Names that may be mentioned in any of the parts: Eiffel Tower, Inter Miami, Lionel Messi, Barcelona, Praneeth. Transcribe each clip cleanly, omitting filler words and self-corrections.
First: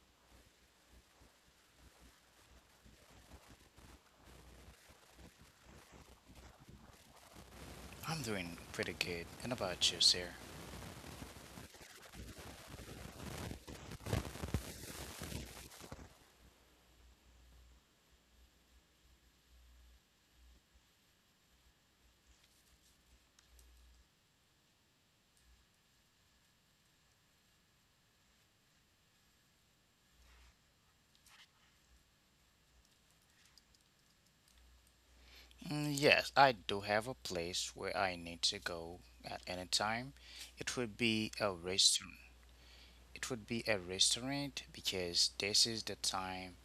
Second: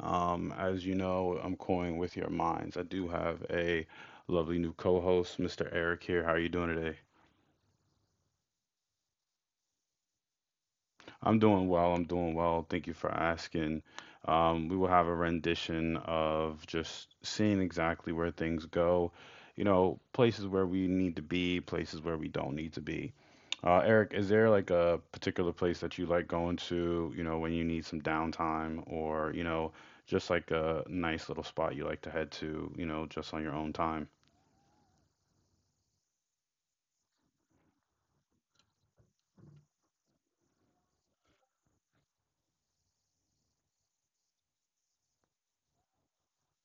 I'm coying with your minds. I do have a lovely new co host, Mr. Eric, here. How are you doing today? I'm doing pretty good. And about you, sir? I'm doing well. I'm doing well. Thank you for asking. We will have a rendition of just seeing exactly where things go, you know, places where we need to be, places where we don't need to be. Eric, is there like a particular place that you like going to, you know, when you need some downtime, or, you know, just like a nice little spot you like to head to, you know, just on your own time? Mm, yes, I do have a place where I need to go at any time. It would be a restaurant. It would be a restaurant because this is the time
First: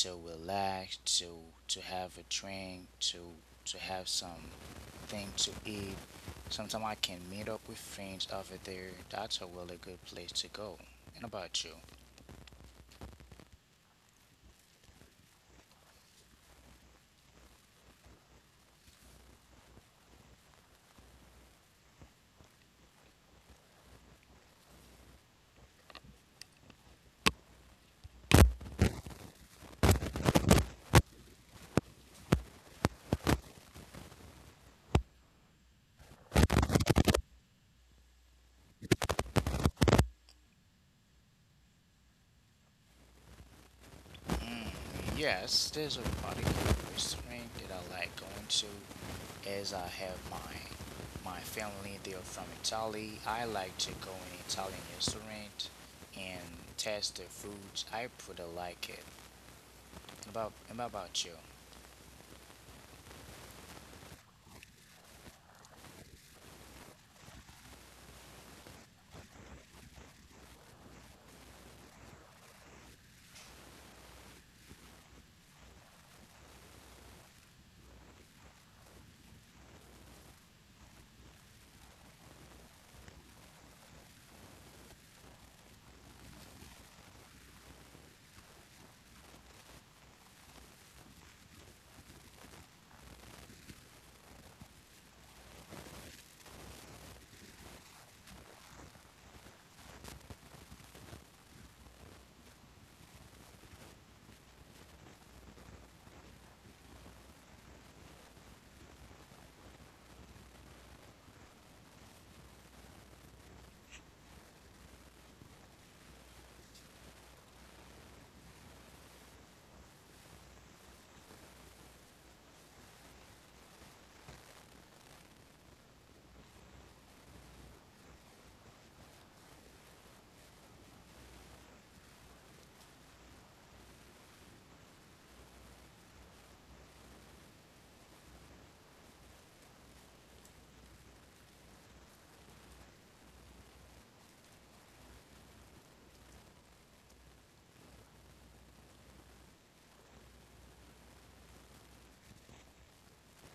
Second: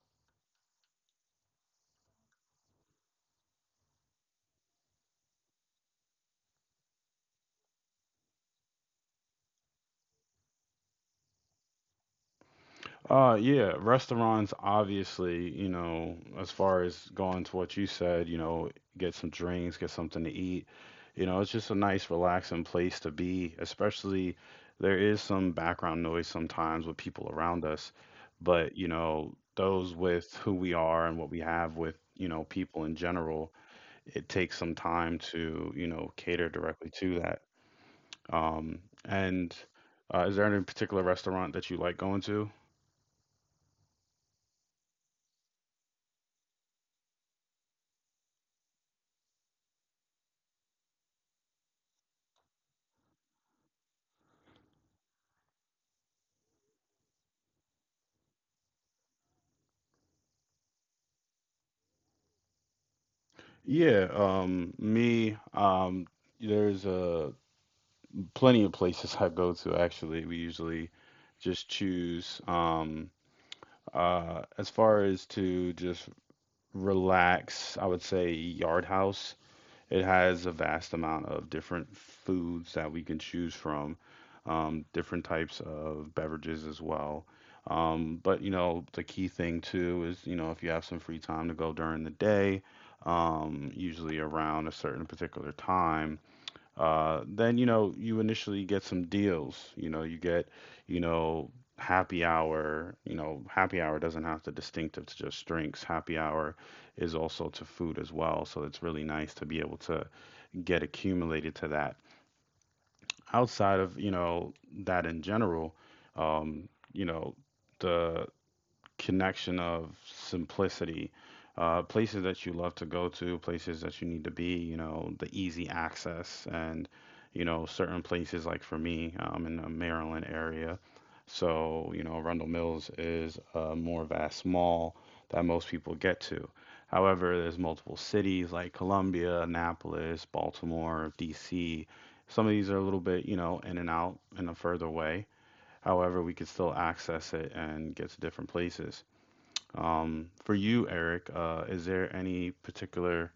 to relax, to have a drink, to have some thing to eat. Sometimes I can meet up with friends over there. That's a really good place to go. And about you? Yeah, restaurants, obviously, you know, as far as going to what you said, you know, get some drinks, get something to eat. You know, it's just a nice, relaxing place to be, especially there is some background noise sometimes with people around us. But, you know, those with who we are and what we have with, you know, people in general, it takes some time to, you know, cater directly to that. Um, and Is there any particular restaurant that you like going to? Yes, there's a particular restaurant that I like going to as I have my family, they're from Italy. I like to go in Italian restaurant and taste the foods. I pretty like it. About and about you? Yeah, me, there's Plenty of places I go to actually. We usually just choose. As far as to just relax, I would say Yard House. It has a vast amount of different foods that we can choose from, different types of beverages as well. But you know, the key thing too is, you know, if you have some free time to go during the day, usually around a certain particular time, then you know, you initially get some deals. You know, you get, you know, happy hour. You know, happy hour doesn't have to distinctive to just drinks. Happy hour is also to food as well. So it's really nice to be able to get accumulated to that. Outside of, you know, that in general, you know, the connection of simplicity, places that you love to go to, places that you need to be, you know, the easy access, and, you know, certain places like for me, I'm in the Maryland area. So, you know, Arundel Mills is a more vast mall that most people get to. However, there's multiple cities like Columbia, Annapolis, Baltimore, DC. Some of these are a little bit, you know, in and out in a further way. However, we could still access it and get to different places. For you, Eric, is there any particular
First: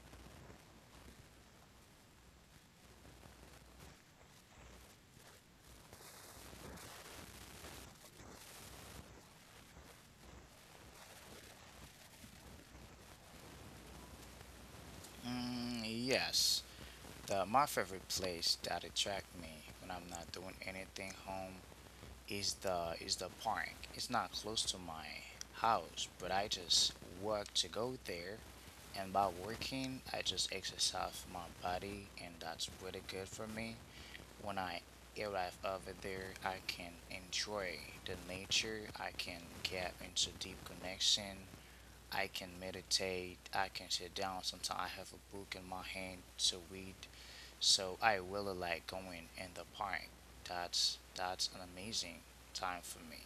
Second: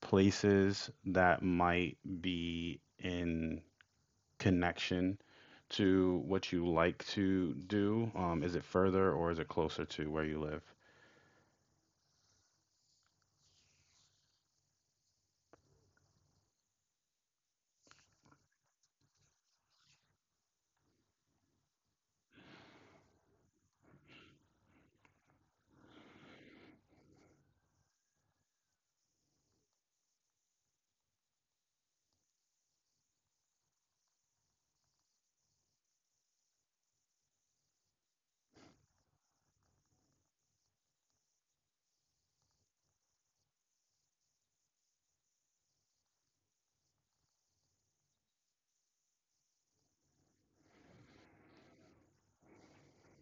places that might be in connection to what you like to do? Is it further or is it closer to where you live? Mm, yes, the my favorite place that attract me when I'm not doing anything home is the park. It's not close to my house, but I just work to go there. And by working, I just exercise my body, and that's pretty good for me. When I arrive over there, I can enjoy the nature, I can get into deep connection, I can meditate, I can sit down. Sometimes I have a book in my hand to read. So I really like going in the park. That's an amazing time for me.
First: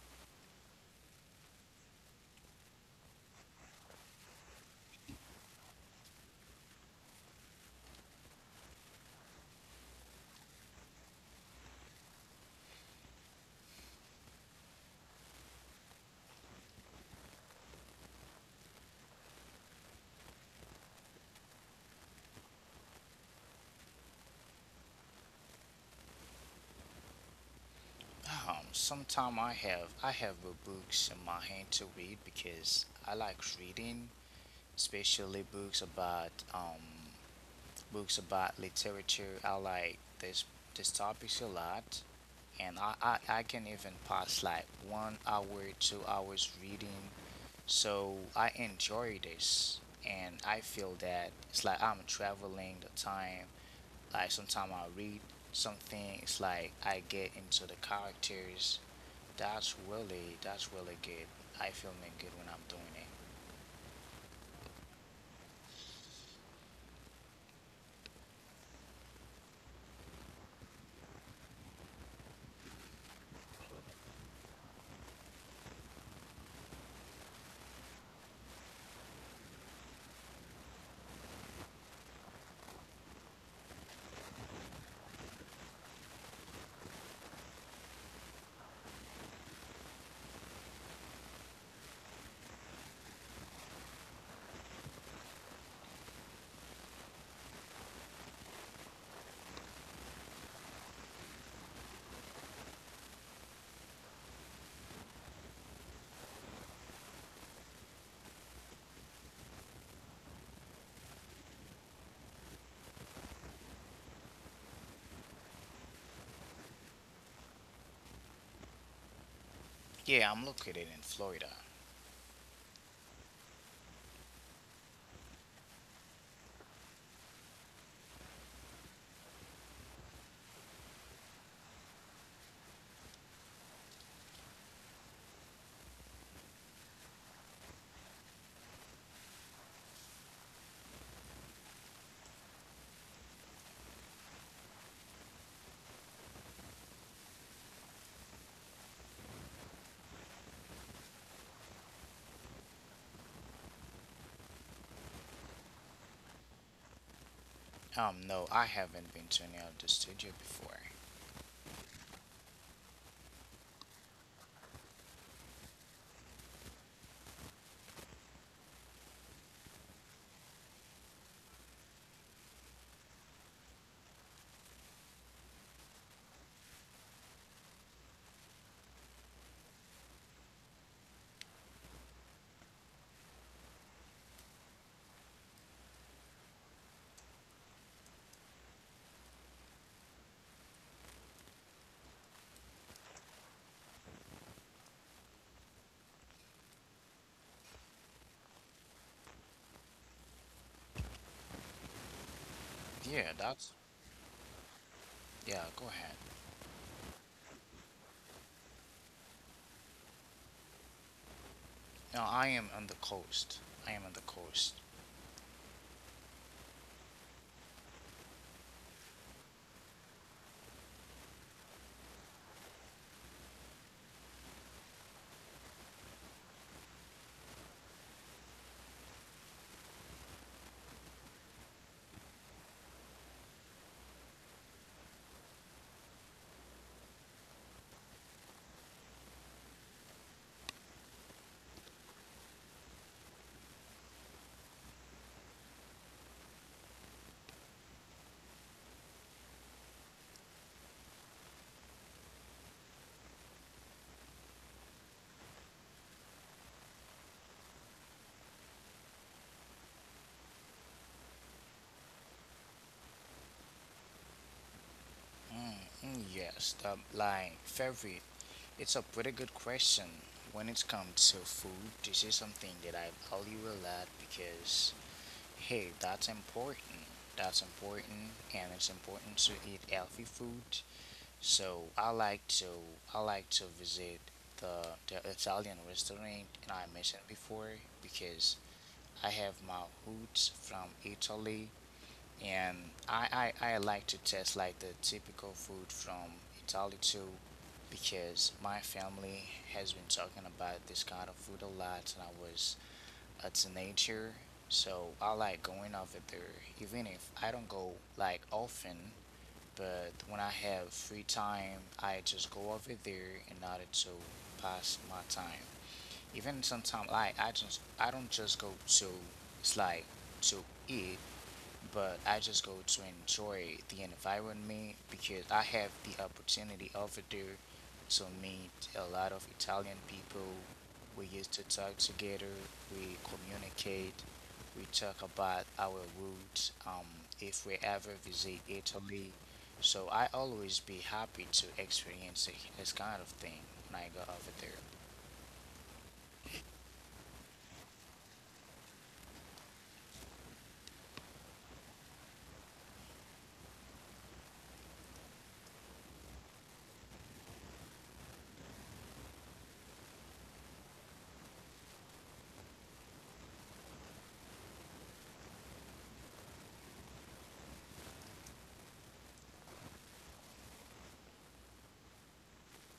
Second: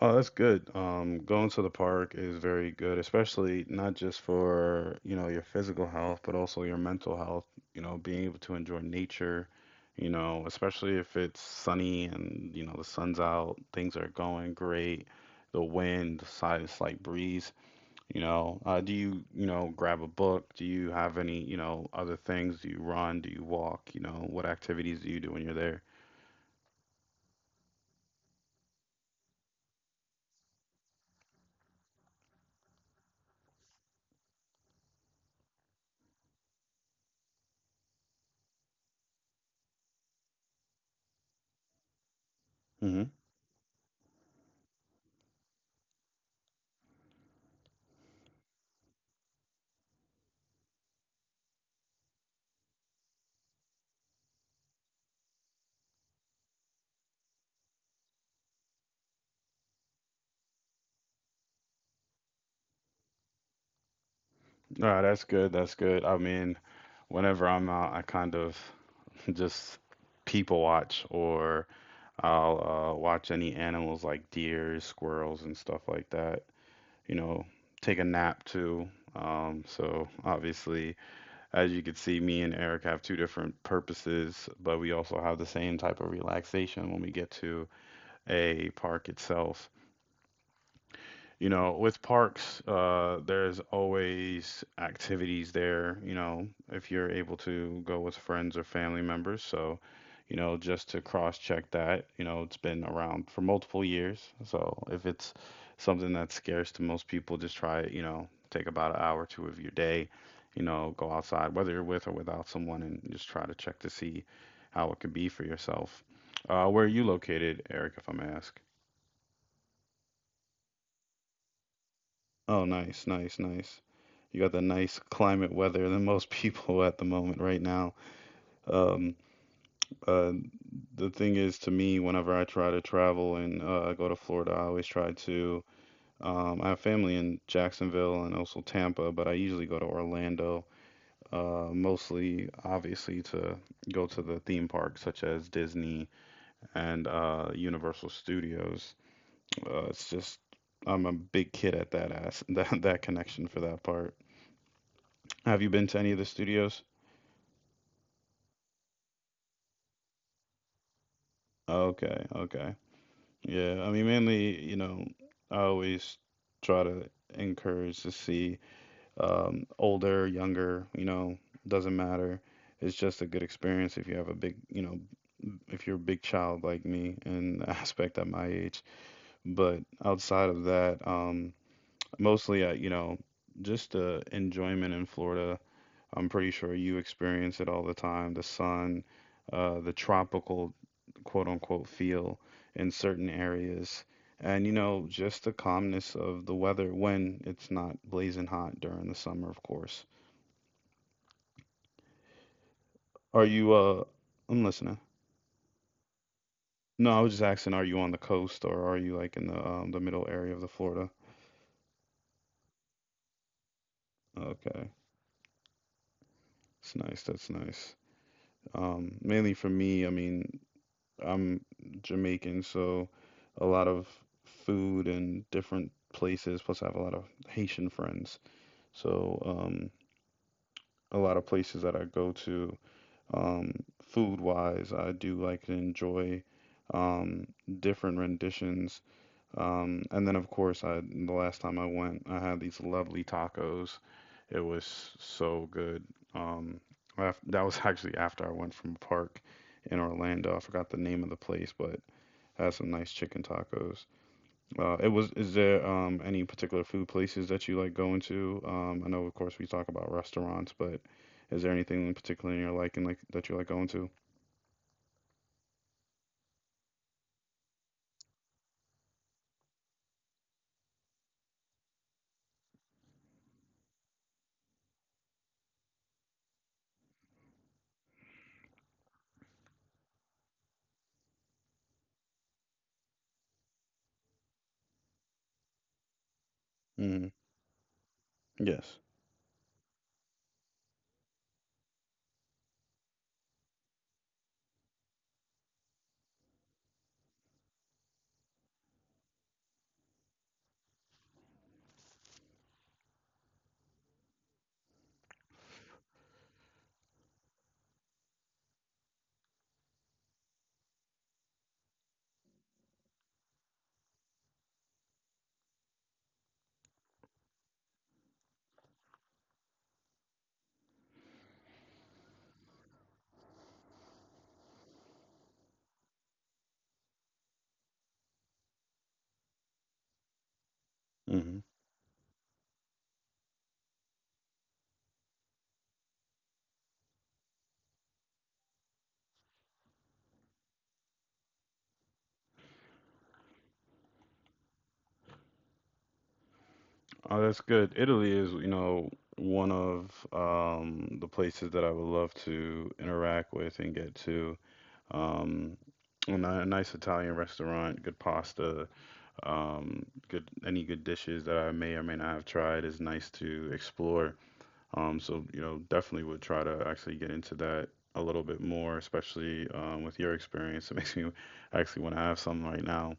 Oh, that's good. Going to the park is very good, especially not just for, you know, your physical health, but also your mental health, you know, being able to enjoy nature, you know, especially if it's sunny and, you know, the sun's out, things are going great, the wind, the side a slight breeze, you know. Do you, you know, grab a book? Do you have any, you know, other things? Do you run? Do you walk? You know, what activities do you do when you're there? Sometimes I have the books in my hand to read because I like reading, especially books about literature. I like this topics a lot, and I, Mm-hmm. I I can even pass like 1 hour, 2 hours reading. So I enjoy this, and I feel that it's like I'm traveling the time. Like sometimes I read something. It's like I get into the characters. That's really good. I feel me good when I'm doing it. No, that's good. That's good. I mean, whenever I'm out, I kind of just people watch, or I'll watch any animals like deer, squirrels, and stuff like that. You know, take a nap too. So obviously, as you can see, me and Eric have two different purposes, but we also have the same type of relaxation when we get to a park itself. You know, with parks, there's always activities there, you know, if you're able to go with friends or family members. So, you know, just to cross check that, you know, it's been around for multiple years. So if it's something that's scarce to most people, just try it, you know, take about an hour or two of your day, you know, go outside, whether you're with or without someone, and just try to check to see how it could be for yourself. Where are you located, Eric, if I may ask? Yeah, I'm located in Florida. Oh, nice, nice, nice. You got the nice climate weather than most people at the moment right now. Um, uh, the thing is, to me, whenever I try to travel and I go to Florida, I always try to. I have family in Jacksonville and also Tampa, but I usually go to Orlando, mostly, obviously, to go to the theme parks such as Disney and Universal Studios. It's just, I'm a big kid at that ass, that connection for that part. Have you been to any of the studios? No, I haven't been to any of the studio before. Okay, okay. Yeah, I mean, mainly, you know, I always try to encourage to see older, younger, you know, doesn't matter. It's just a good experience if you have a big, you know, if you're a big child like me in the aspect at my age. But outside of that, mostly I, you know, just the enjoyment in Florida. I'm pretty sure you experience it all the time. The sun, the tropical quote unquote feel in certain areas. And you know, just the calmness of the weather when it's not blazing hot during the summer, of course. Are Yeah, you that's I'm listening. yeah. Go ahead. No, I was just asking, are you on the coast or are you like in the middle area of the Florida? Now I am on the coast. I am on the Okay. coast. It's nice, that's nice. Mainly for me, I mean, I'm Jamaican, so a lot of food and different places, plus I have a lot of Haitian friends. So, a lot of places that I go to. Um, Food wise, I do like to enjoy um, different renditions. And then, of course, I the last time I went, I had these lovely tacos. It was so good. Um, af That was actually after I went from a park in Orlando. I forgot the name of the place, but I had some nice chicken tacos. Is there any particular food places that you like going to? I know of course we talk about restaurants, but is there anything in particular you're liking like that you like going to? Mm, mm, yes, the like favorite. It's a pretty good question. When it comes to food, this is something that I value a lot because hey, that's important. That's important, and it's important to eat healthy food. So I like to visit the Italian restaurant, and I hmm mentioned before because Yes. I have my roots from Italy, and I like to test like the typical food from Italy too, because my family has been talking about this kind of food a lot and I was a teenager. So I like going over there, even if I don't go like often. But when I have free time, I just go over there in order to pass my time. Even sometimes, like I don't just go to, it's like, to eat, but I just go to enjoy the environment because I have the opportunity over there to meet a lot of Italian people. We hmm used to talk together, we communicate, we talk about our roots, if we ever visit Italy. So I always be happy to experience this kind of thing when I go over there. Oh, that's good. Italy is, you know, one of the places that I would love to interact with and get to. Um, a nice Italian restaurant, good pasta, good any good dishes that I may or may not have tried is nice to explore. So, you know, definitely would try to actually get into that a little bit more, especially with your experience. It makes me actually want to have some right now.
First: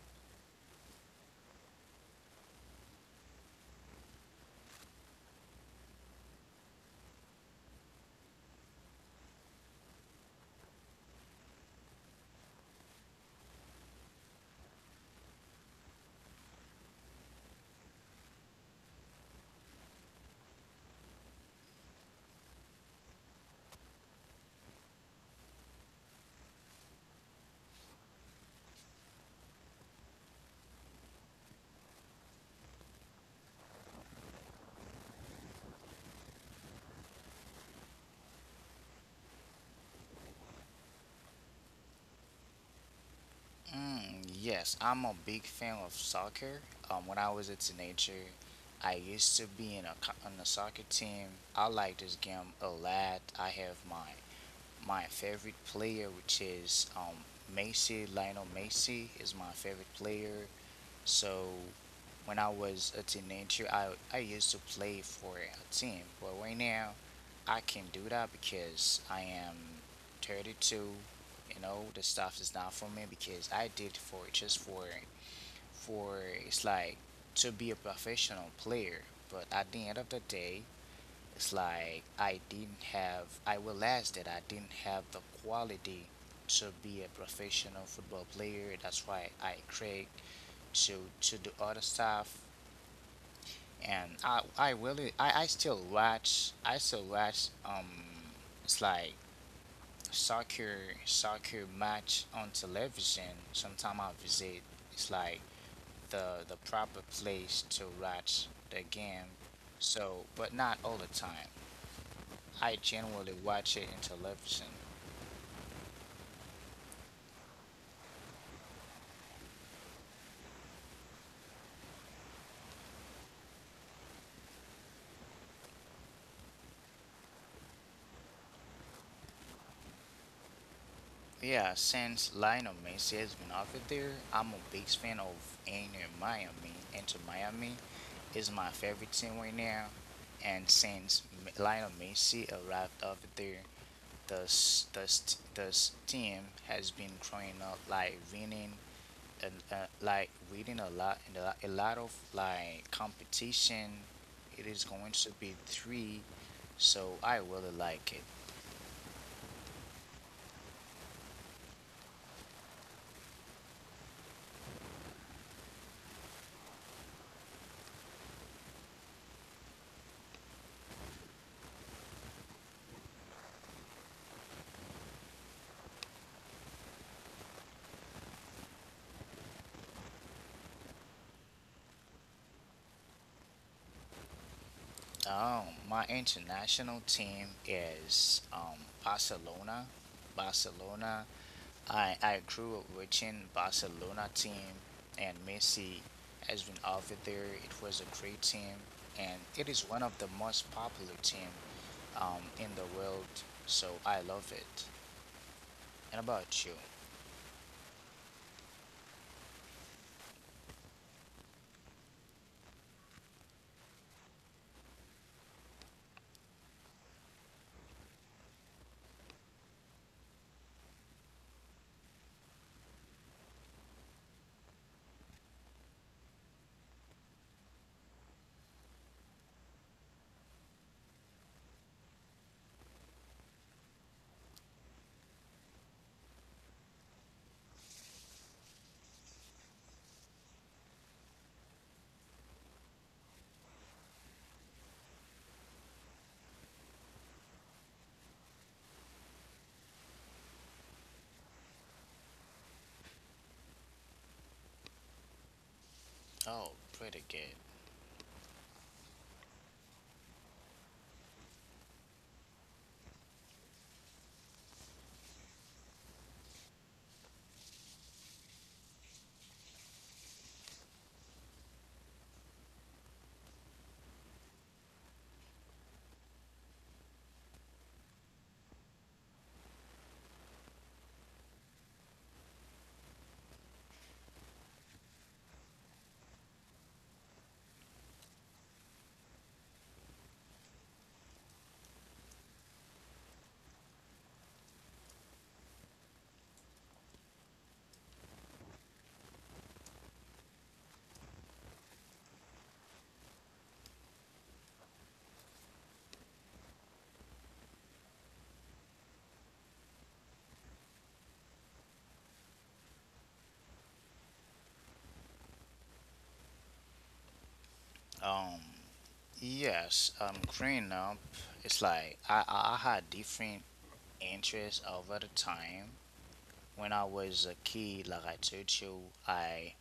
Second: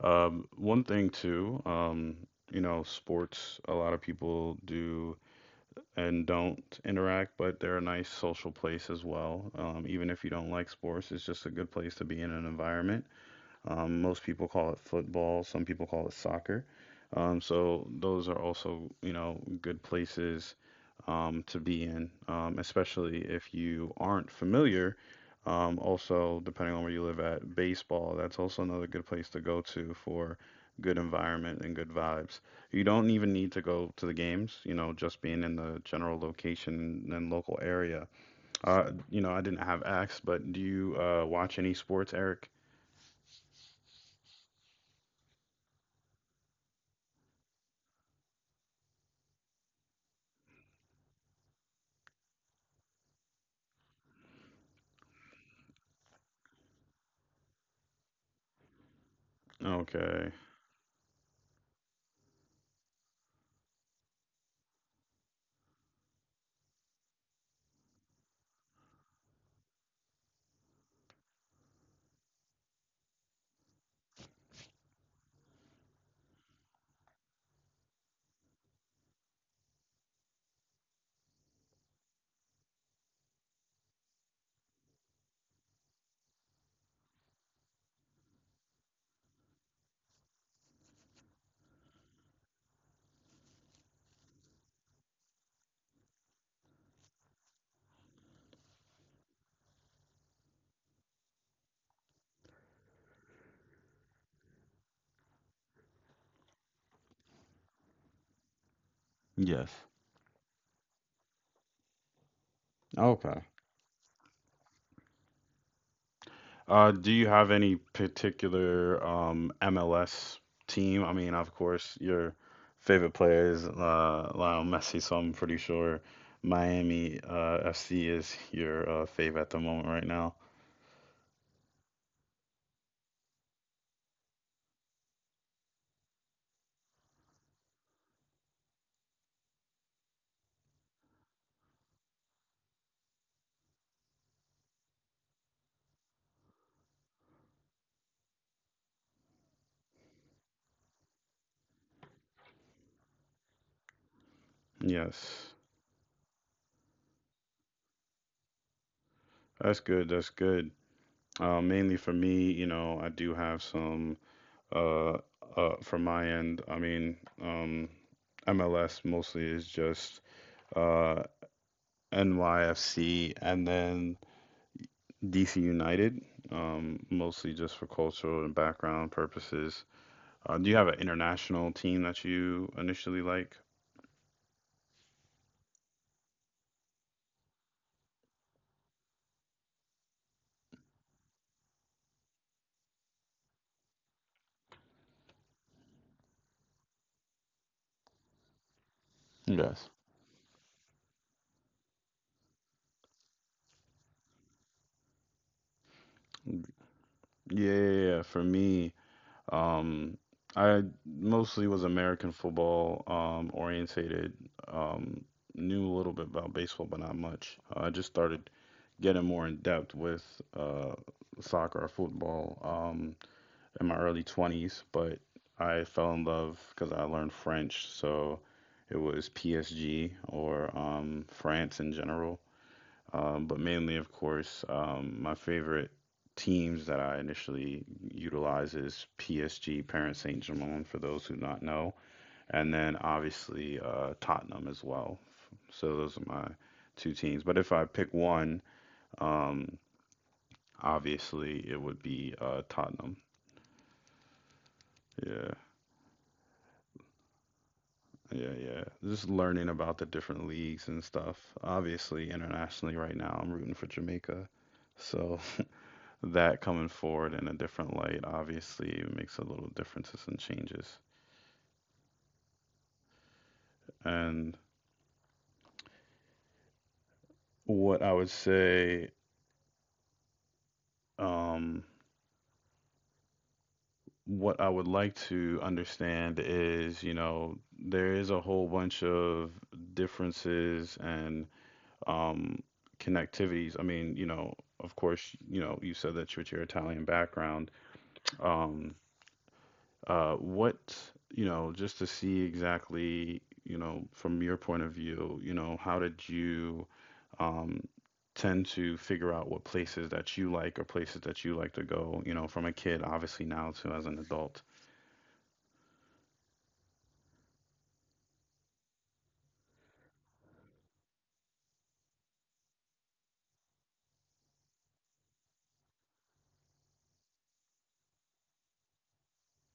Um, one thing too, um, you know, sports, a lot of people do and don't interact, but they're a nice social place as well. Even if you don't like sports, it's just a good place to be in an environment most people call it football, some people call it soccer. So those are also, you know, good places to be in, especially if you aren't familiar. Also, depending on where you live at, baseball, that's also another good place to go to for good environment and good vibes. You don't even need to go to the games, you know, just being in the general location and local area. You know, I didn't have asked, but do you watch any sports, Eric? Mm, yes, I'm a big fan of soccer. When I was a teenager, I used to be on a soccer team. I like this game a lot. I have my favorite player, which is Messi. Lionel Messi is my favorite Okay. player. So when I was a teenager, I used to play for a team, but right now I can't do that because I am 32. You know, the stuff is not for me because I did for just for it's like to be a professional player. But at the end of the day, it's like I didn't have. I realized that I didn't have the quality to be a professional football player. That's why I create to do other stuff, and I really I still watch it's like soccer soccer match on television. Sometimes I visit. It's like the proper place to watch the game. Yes. So, but not all the time. I generally Okay. watch it in television. Do you have any particular MLS team? I mean, of course, your favorite player is Lionel Messi, so I'm pretty sure Miami FC is your fave at the moment right now. Yeah, since Lionel Messi has been over there, I'm a big fan of Inter Miami. Inter Miami is my favorite team right now, and since Lionel Messi arrived over there, the team has been growing up, like winning, and like winning a lot and a lot of like competition. It is going to Yes, be three, so I really like it. that's good. That's good. Mainly for me, you know, I do have some uh, from my end. I mean, um, MLS mostly is just uh, NYFC, and then DC United, mostly just for cultural and background purposes. Do you have an international team that you initially like? Um, my international team is Barcelona. Barcelona. I grew up watching Barcelona team, and Messi has been over there. It was a great team, and it is Yes. one of the most popular team in the world. So I love it. And about you? Yeah, Yeah. Yeah. For me, um, I mostly was American football orientated. Um, Knew a little bit about baseball, but not much. I just started getting more in depth with uh, soccer or football. In my early 20s, but I fell in love because I learned French. So it was PSG or France in general. But mainly, of course, my favorite teams that I initially utilize is PSG, Paris Saint Germain, for those who not know, and then obviously Tottenham as well. So those are my two teams. But if I pick one, um, obviously it would be Tottenham. Yeah. Oh, pretty good. Yeah, yeah. Just learning about the different leagues and stuff. Obviously, internationally right now, I'm rooting for Jamaica. So that coming forward in a different light obviously makes a little differences and changes. And what I would say, um, what I would like to understand is, you know, there is a whole bunch of differences and um, connectivities. I mean, you know, of course, you know, you said that with your Italian background um what, you know, just to see exactly, you know, from your point of view, you know, how did you um, tend to figure out what places that you like or places that you like to go, you know, from a kid, obviously now to as an adult? Um, yes. Growing up, it's like I had different interests over the time. When I was a kid, like I told you, I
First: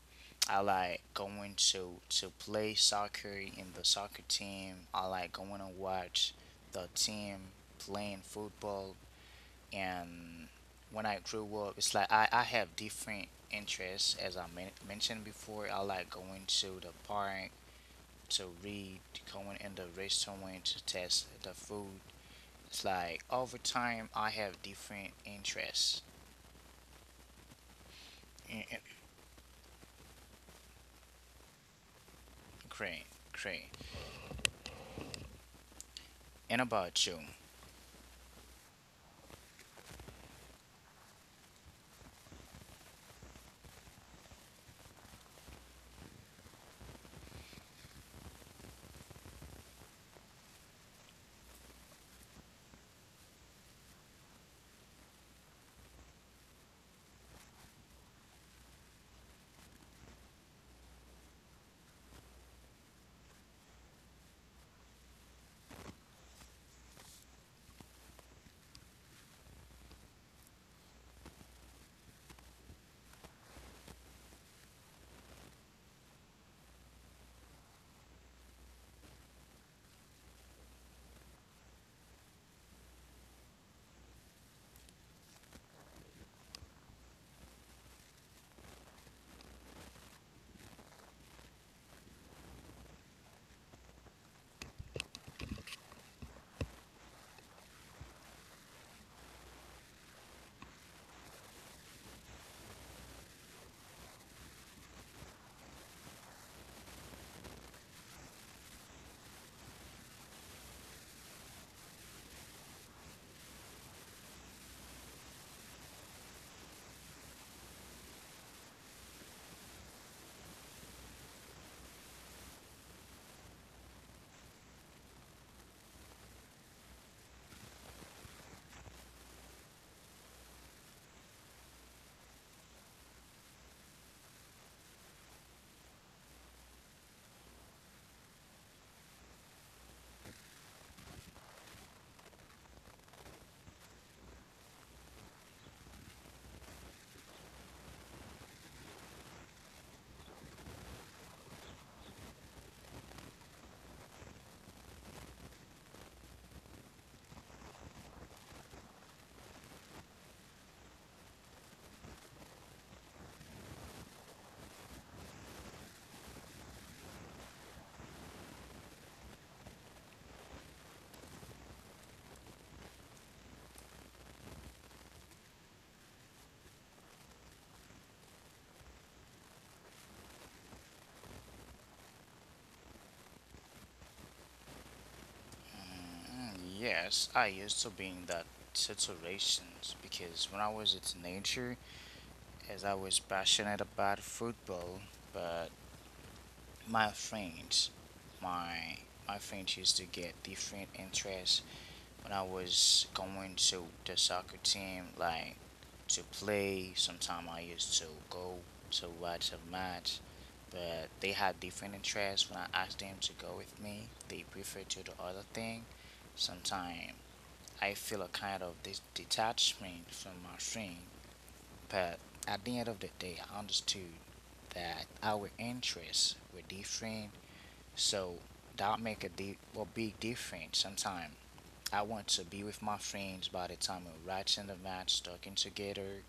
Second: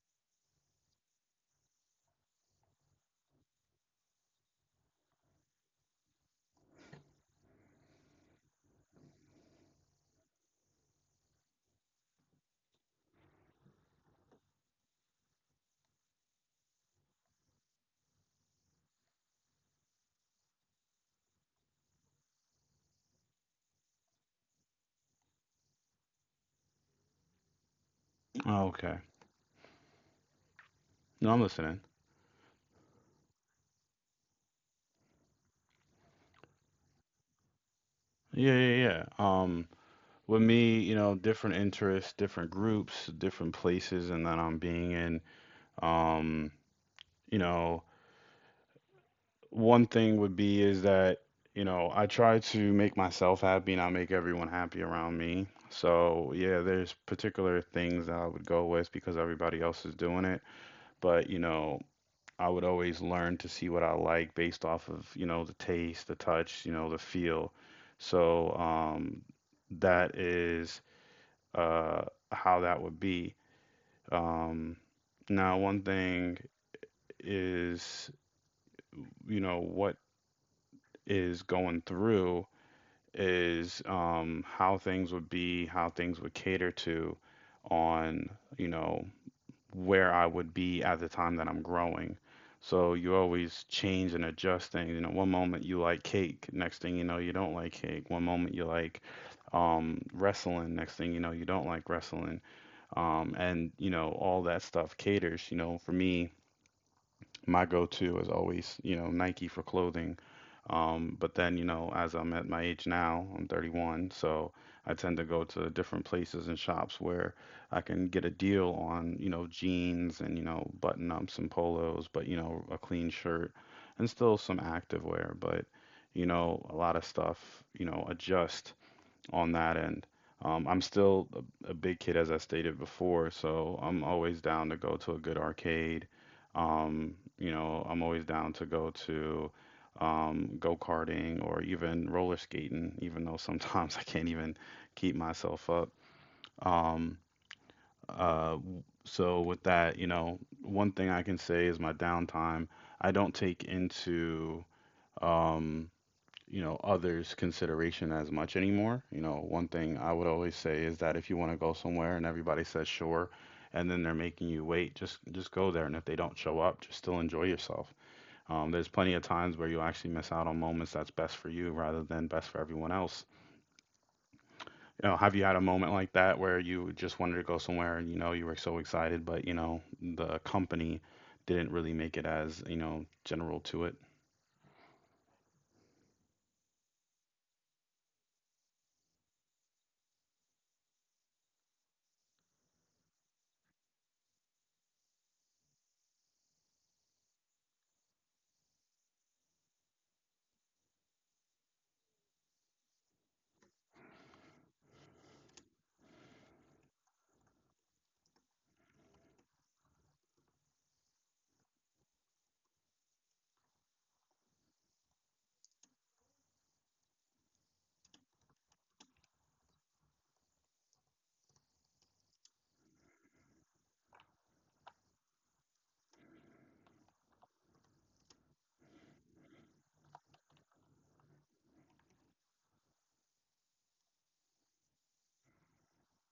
I like going to play soccer in the soccer team. I like going to watch the team playing football. And when I grew up, it's like I have different interests as I mentioned before. I like going to the park to read, going in the restaurant to test the food. It's like over time I have different interests. Oh, Eh, eh, okay. No, I'm listening. Great, great. And about you? Yeah, yeah, yeah. With me, you know, different interests, different groups, different places, and that I'm being in. Um, you know, one thing would be is that you know I try to make myself happy and I make everyone happy around me. So yeah, there's particular things that I would go with because everybody else is doing it. But you know, I would always learn to see what I like based off of, you know, the taste, the touch, you know, the feel. So that is uh how that would be. um Now one thing is, you know what is going through is how things would be, how things would cater to on, you know, where I would be at the time that I'm growing. So you always change and adjust things. You know, one moment you like cake, next thing you know, you don't like cake. One moment you like wrestling, next thing you know, you don't like wrestling. And, you know, all that stuff caters. You know, for me, my go-to is always, you know, Nike for clothing. But then, you know, as I'm at my age now, I'm 31, so I tend to go to different places and shops where I can get a deal on, you know, jeans and, you know, button-ups and polos, but, you know, a clean shirt and still some active wear, but, you know, a lot of stuff, you know, adjust on that end. I'm still a big kid, as I stated before, so I'm always down to go to a good arcade. You know, I'm always down to go to go-karting or even roller skating, even though sometimes I can't even keep myself up. Um, so with that, you know, one thing I can say is my downtime. I don't take into um, you know, others consideration as much anymore. You know, one thing I would always say is that if you want to go somewhere and everybody says sure and then they're making you wait, just go there. And if they don't show up, just still enjoy yourself. There's plenty of times where you actually miss out on moments that's best for you rather than best for everyone else. You know, have you had a moment like that where you just wanted to go somewhere and you know you were so excited, but you know the company didn't really make it as you know general to it? Mm, yes, I used to be in that situations because when I was a teenager, as I was passionate about football, but my friends, my my friends used to get different interests when I was going to the soccer team, like to play. Sometimes I used to go to watch a match. But they had different interests. When I asked them to go with me, they prefer to the other thing. Sometimes I feel a kind of this detachment from my friend, but at the end of the day, I understood that our interests were different, so that make a big difference. Sometimes I want to be with my friends by the time we're watching the match, talking together,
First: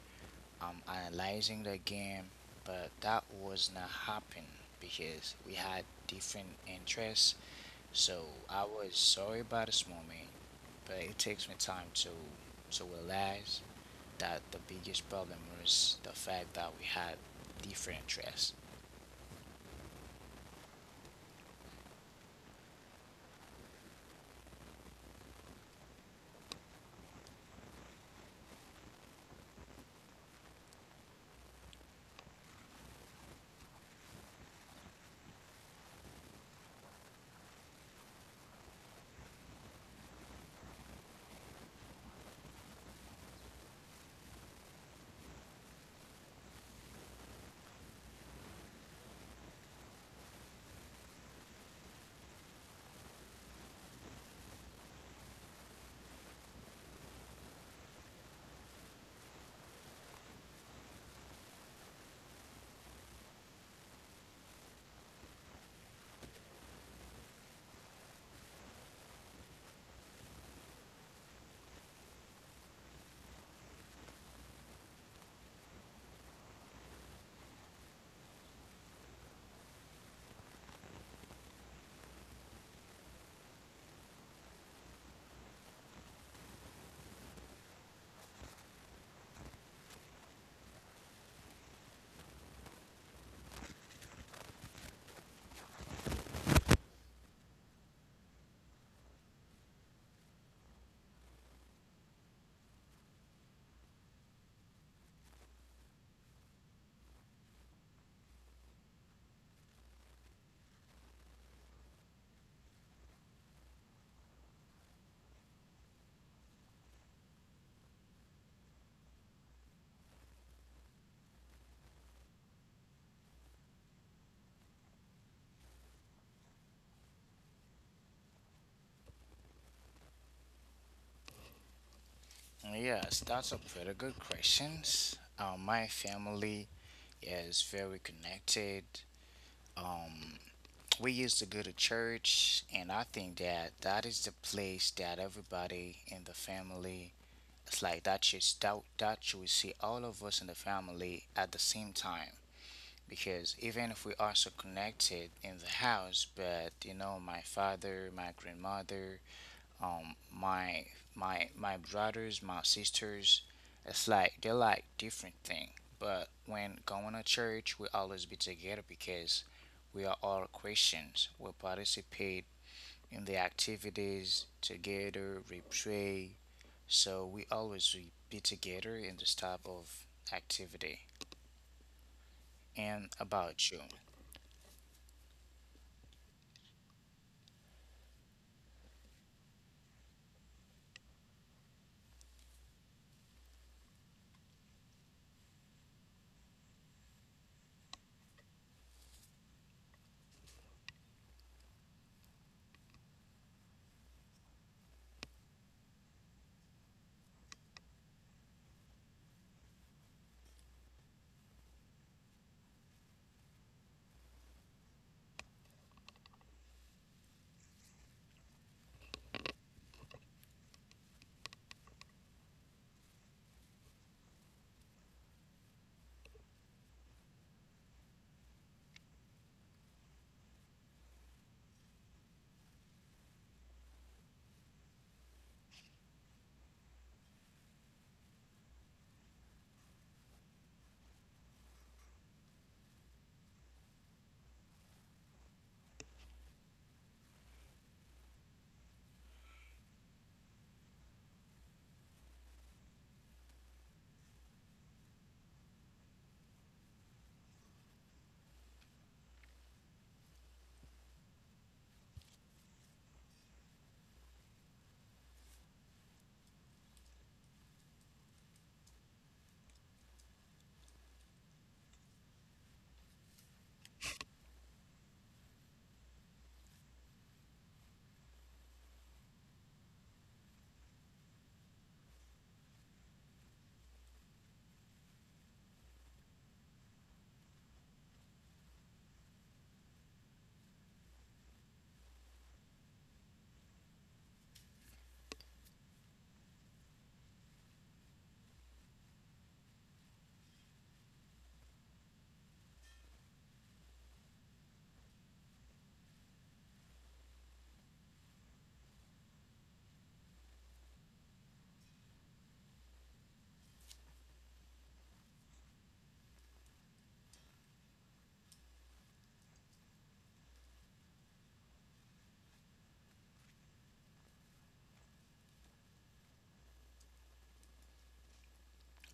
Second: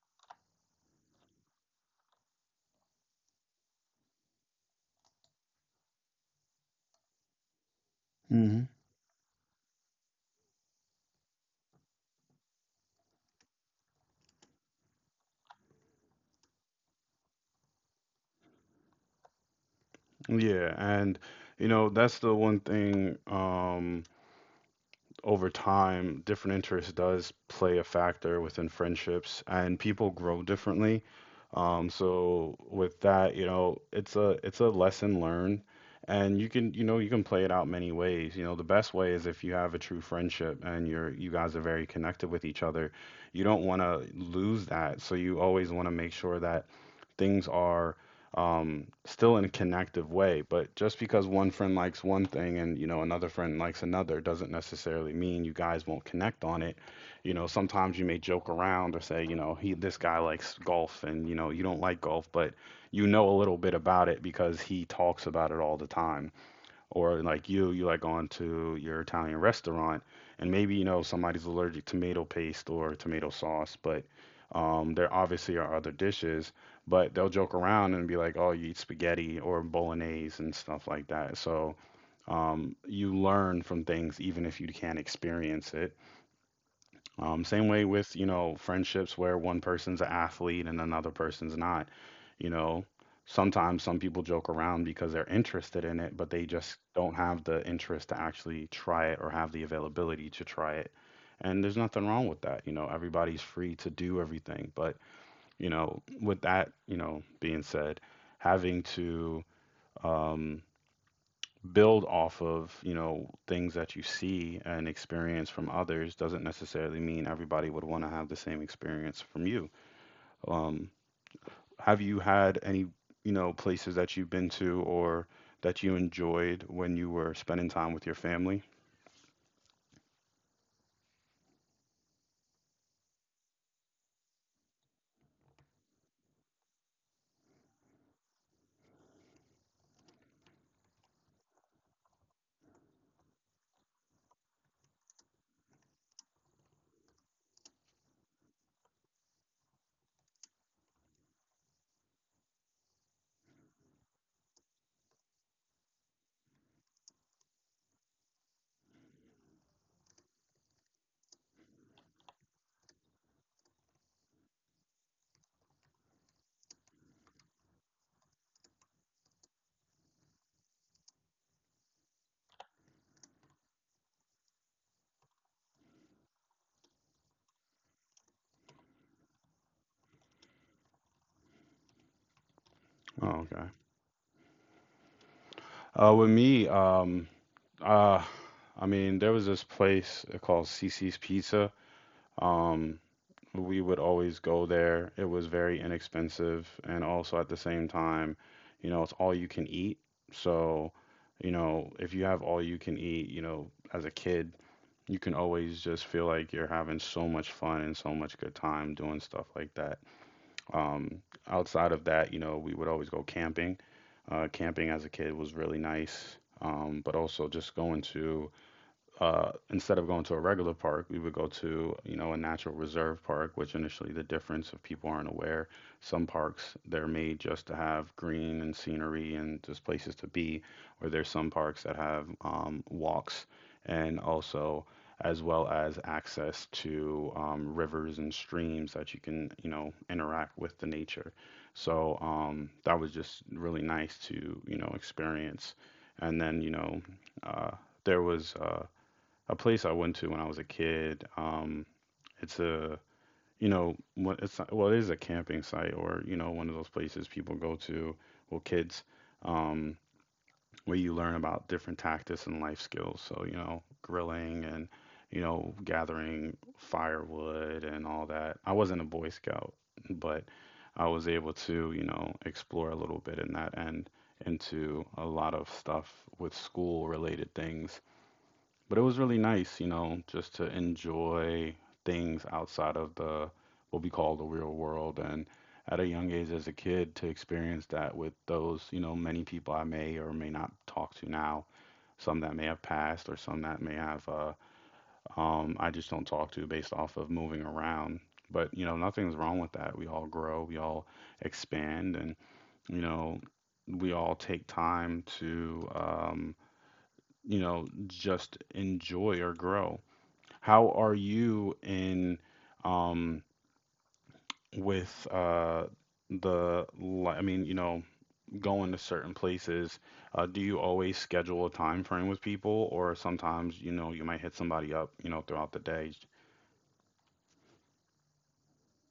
I'm analyzing the game, but that was not happening because we had different interests. So I was sorry about this moment, but it takes me time to realize that the biggest problem was the fact that we had different interests. Yeah, and you know, that's the one thing, over time different interests does play a factor within friendships and people grow differently. So with that, you know, it's a lesson learned. And you can, you know, you can play it out many ways. You know, the best way is if you have a true friendship and you guys are very connected with each other. You don't want to lose that. So you always want to make sure that things are still in a connective way. But just because one friend likes one thing and you know another friend likes another doesn't necessarily mean you guys won't connect on it. You know, sometimes you may joke around or say, you know, he this guy likes golf and you know you don't like golf, but you know a little bit about it because he talks about it all the time. Or like you like going to your Italian restaurant, and maybe you know somebody's allergic to tomato paste or tomato sauce, but there obviously are other dishes, but they'll joke around and be like, "Oh, you eat spaghetti or bolognese and stuff like that." So you learn from things even if you can't experience it. Same way with, you know, friendships where one person's an athlete and another person's not. You know, sometimes some people joke around because they're interested in it, but they just don't have the interest to actually try it or have the availability to try it. And there's nothing wrong with that. You know, everybody's free to do everything. But, you know, with that, you know, being said, having to, um, build off of you know things that you see and experience from others doesn't necessarily mean everybody would want to have the same experience from you. um, have you had any, you know, places that you've been to or that you enjoyed when you were spending time with your family? Yes, that's a pretty good question. My family is very connected. Um, we used to go to church, and I think that that is the place that everybody in the family, it's like that you will see all of us in the family at the same time. Because even if we are so connected in the house, but you know, my father, my grandmother, um my my brothers, my sisters, it's like they are like different thing. But when going to church, we always be together because we are all Christians. We participate in the activities together, we pray, so we be together in this type of activity. And Oh, okay. about you? With me, uh, I mean there was this place called CC's Pizza. um, we would always go there. It was very inexpensive, and also at the same time, you know, it's all you can eat. So, you know, if you have all you can eat, you know, as a kid, you can always just feel like you're having so much fun and so much good time doing stuff like that. Um, Outside of that, you know, we would always go camping. Camping as a kid was really nice, but also just going to instead of going to a regular park, we would go to, you know, a natural reserve park, which initially the difference, if people aren't aware, some parks they're made just to have green and scenery and just places to be, or there's some parks that have walks and also as well as access to rivers and streams that you can, you know, interact with the nature. So that was just really nice to, you know, experience. And then, you know, uh, there was a place I went to when I was a kid. It's a you know what- it's not, well it is a camping site or you know one of those places people go to, well kids, um, where you learn about different tactics and life skills. So you know grilling and you know gathering firewood and all that. I wasn't a Boy Scout, but I was able to you know explore a little bit in that end into a lot of stuff with school related things, but it was really nice, you know, just to enjoy things outside of the what we call the real world. And at a young age as a kid, to experience that with those, you know, many people I may or may not talk to now, some that may have passed or some that may have, I just don't talk to based off of moving around. But, you know, nothing's wrong with that. We all grow, we all expand, and, you know, we all take time to, you know, just enjoy or grow. How are you in um with the li- I mean, you know, going to certain places, do you always schedule a time frame with people or sometimes, you know, you might hit somebody up, you know, throughout the day?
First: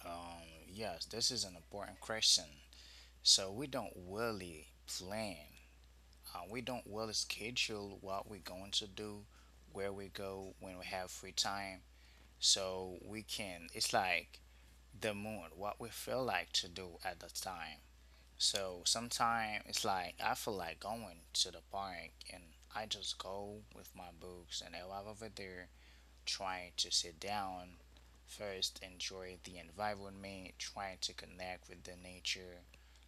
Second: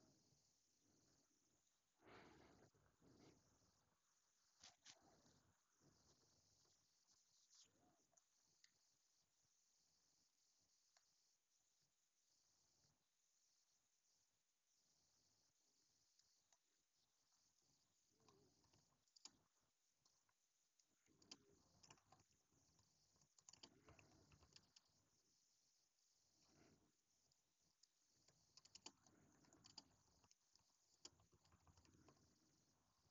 um yes, this is an important question. So we don't really plan. We don't really schedule what we're going to do, where we go, when we have free time. So we can, it's like the mood, what we feel like to do at the time. So sometimes it's like I feel like going to the park and I just go with my books and I arrive over there, trying to sit down, first enjoy the environment, trying to connect with the nature,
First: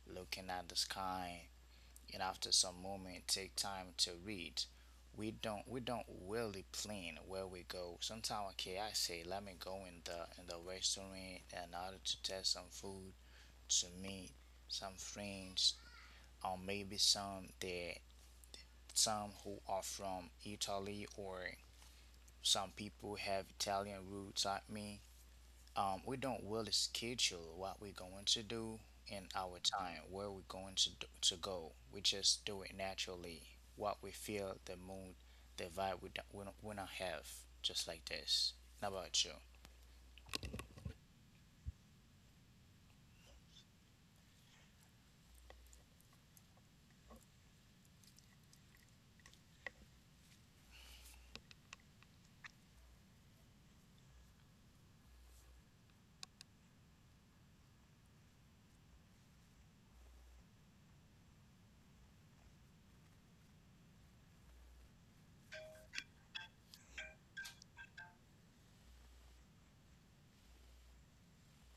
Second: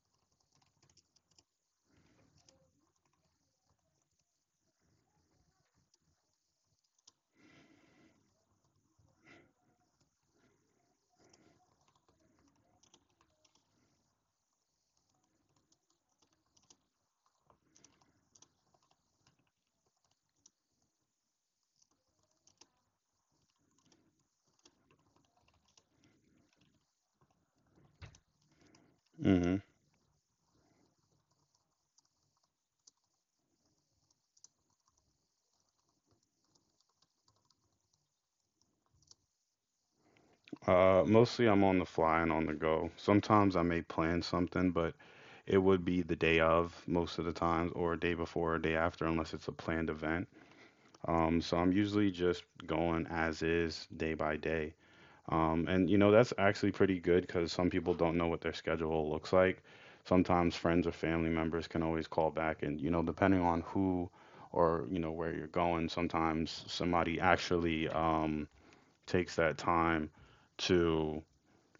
looking at the sky, and after some moment take time to read. We don't really plan where we go. Sometimes okay, I say let me go in the restaurant in order to test some food, to meet some friends, or maybe some who are from Italy or some people have Italian roots like me, we don't really schedule what we're going to do in Hmm. our time, where we're going to do, to go. We just do it naturally, what we feel, the mood, the vibe, we don't have, just like this. How about you? Mostly I'm on the fly and on the go. Sometimes I may plan something, but it would be the day of most of the times, or a day before, or day after, unless it's a planned event. So I'm usually just going as is, day by day. And you know, that's actually pretty good because some people don't know what their schedule looks like. Sometimes friends or family members can always call back, and you know, depending on who or you know where you're going, sometimes somebody actually takes that time to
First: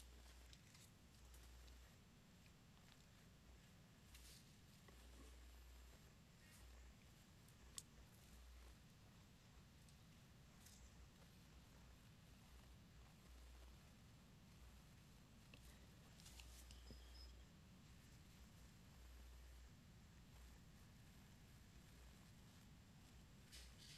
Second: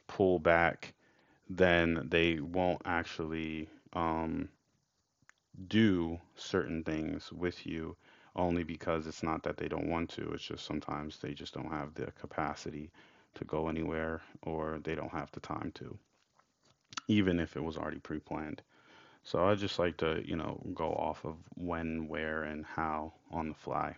pull back, then they won't actually. Do certain things with you only because it's not that they don't want to. It's just sometimes they just don't have the capacity to go anywhere or they don't have the time to, even if it was already pre planned. So I just like to, you know, go off of when, where, and how on the fly.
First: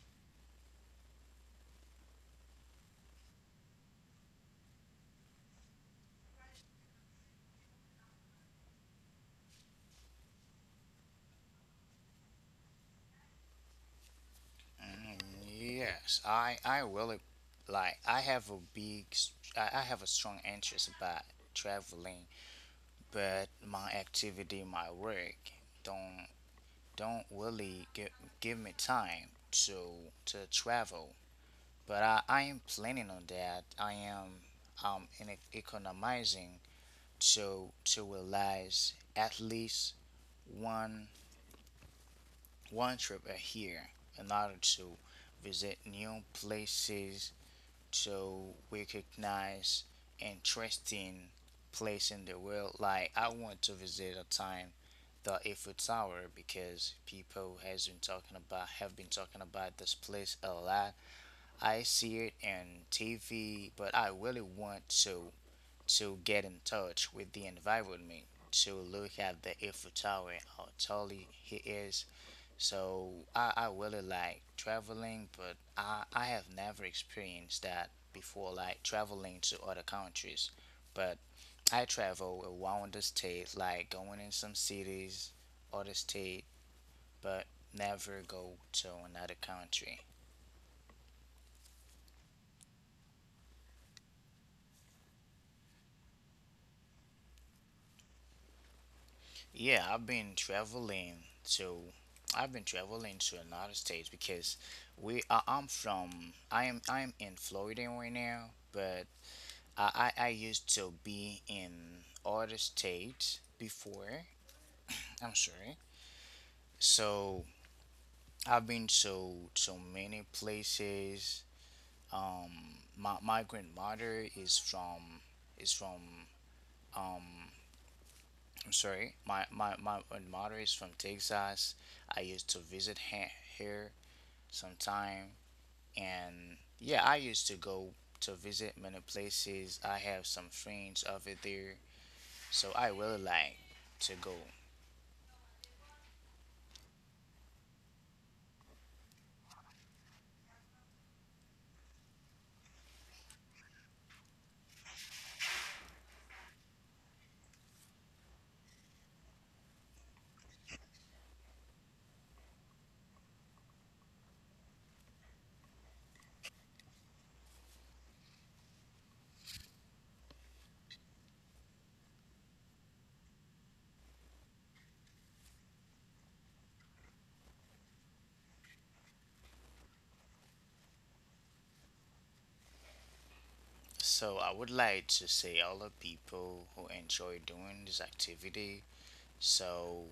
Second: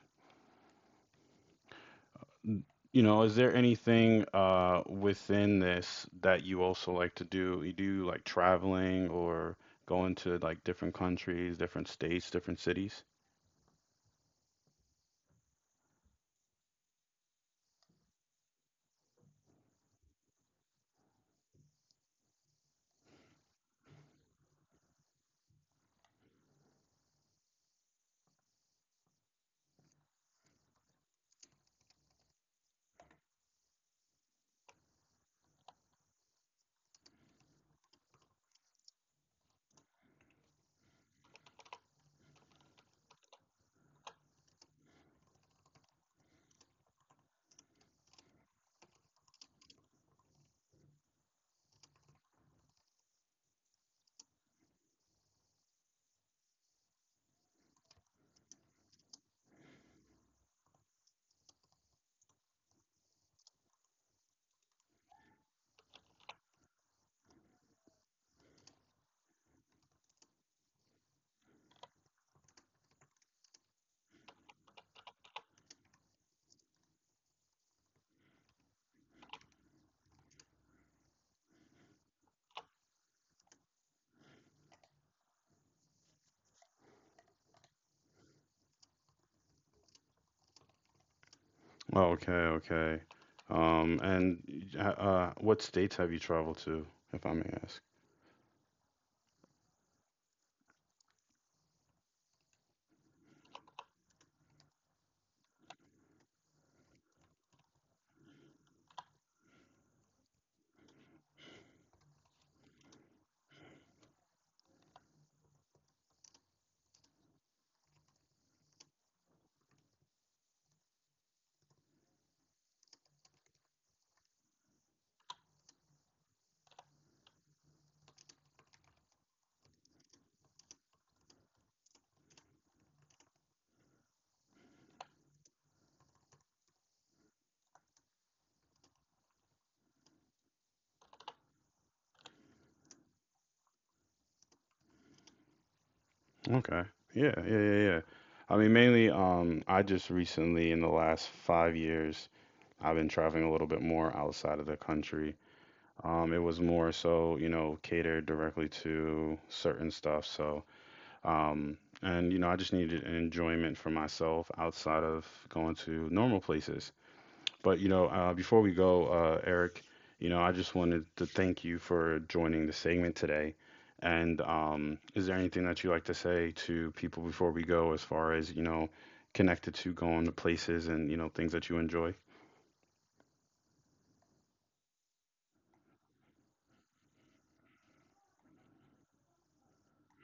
You know, is there anything within this that you also like to do? You do like traveling or going to like different countries, different states, different cities? Mm, yes, I really like, I have a strong interest about traveling, but my activity, my work don't don't really give me time to travel. But I am planning on that. I am in economizing to realize at least one one trip a year in order to visit new places, to recognize interesting place in the world. Like I want to visit a time the Eiffel Tower because people has been talking about have been talking about this place a lot. I see it in TV, but I really want to get in touch with the environment, to look at the Eiffel Tower, how tall it is. So I really like traveling, but I have never experienced that before, like traveling to other countries. But I travel around the state, like going in some cities, other state, but never go to another country. Oh, okay, okay. And what states have you traveled to, if I may ask? Yeah, to I've been traveling to another states because we I, I'm from I am I'm in Florida right now, but I used to be in other states before. I'm sorry. So I've been to so many places. Um, my grandmother is from, is from um I'm sorry, my mother is from Texas. I used to visit here sometime, and yeah, I used to go to visit many places. I have some friends over there, so I really like to go. Okay. Yeah, yeah, yeah, yeah. I mean, mainly, I just recently, in the last 5 years, I've been traveling a little bit more outside of the country. It was more so, you know, catered directly to certain stuff. So, and you know, I just needed an enjoyment for myself outside of going to normal places. But you know, before we go, Eric, you know, I just wanted to thank you for joining the segment today. And is there anything that you like to say to people before we go, as far as you know, connected to going to places and you know things that you enjoy? So I would like to say all the people who enjoy doing this activity. So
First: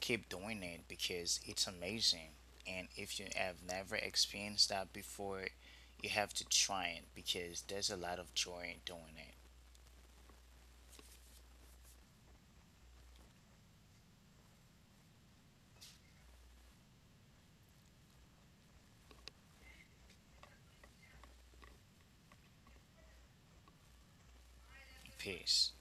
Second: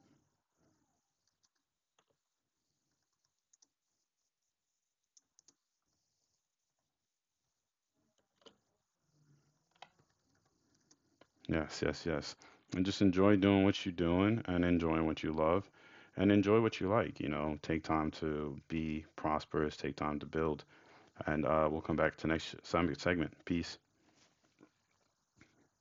keep doing it because it's amazing. And if you have never experienced that before, you have to try it because there's a lot of joy in doing it. Yes, yes, yes. And just enjoy doing what you're doing and enjoying what you love, and enjoy what you like. You know, take time to be prosperous, take time to build, and we'll come back to next segment. Peace. Peace.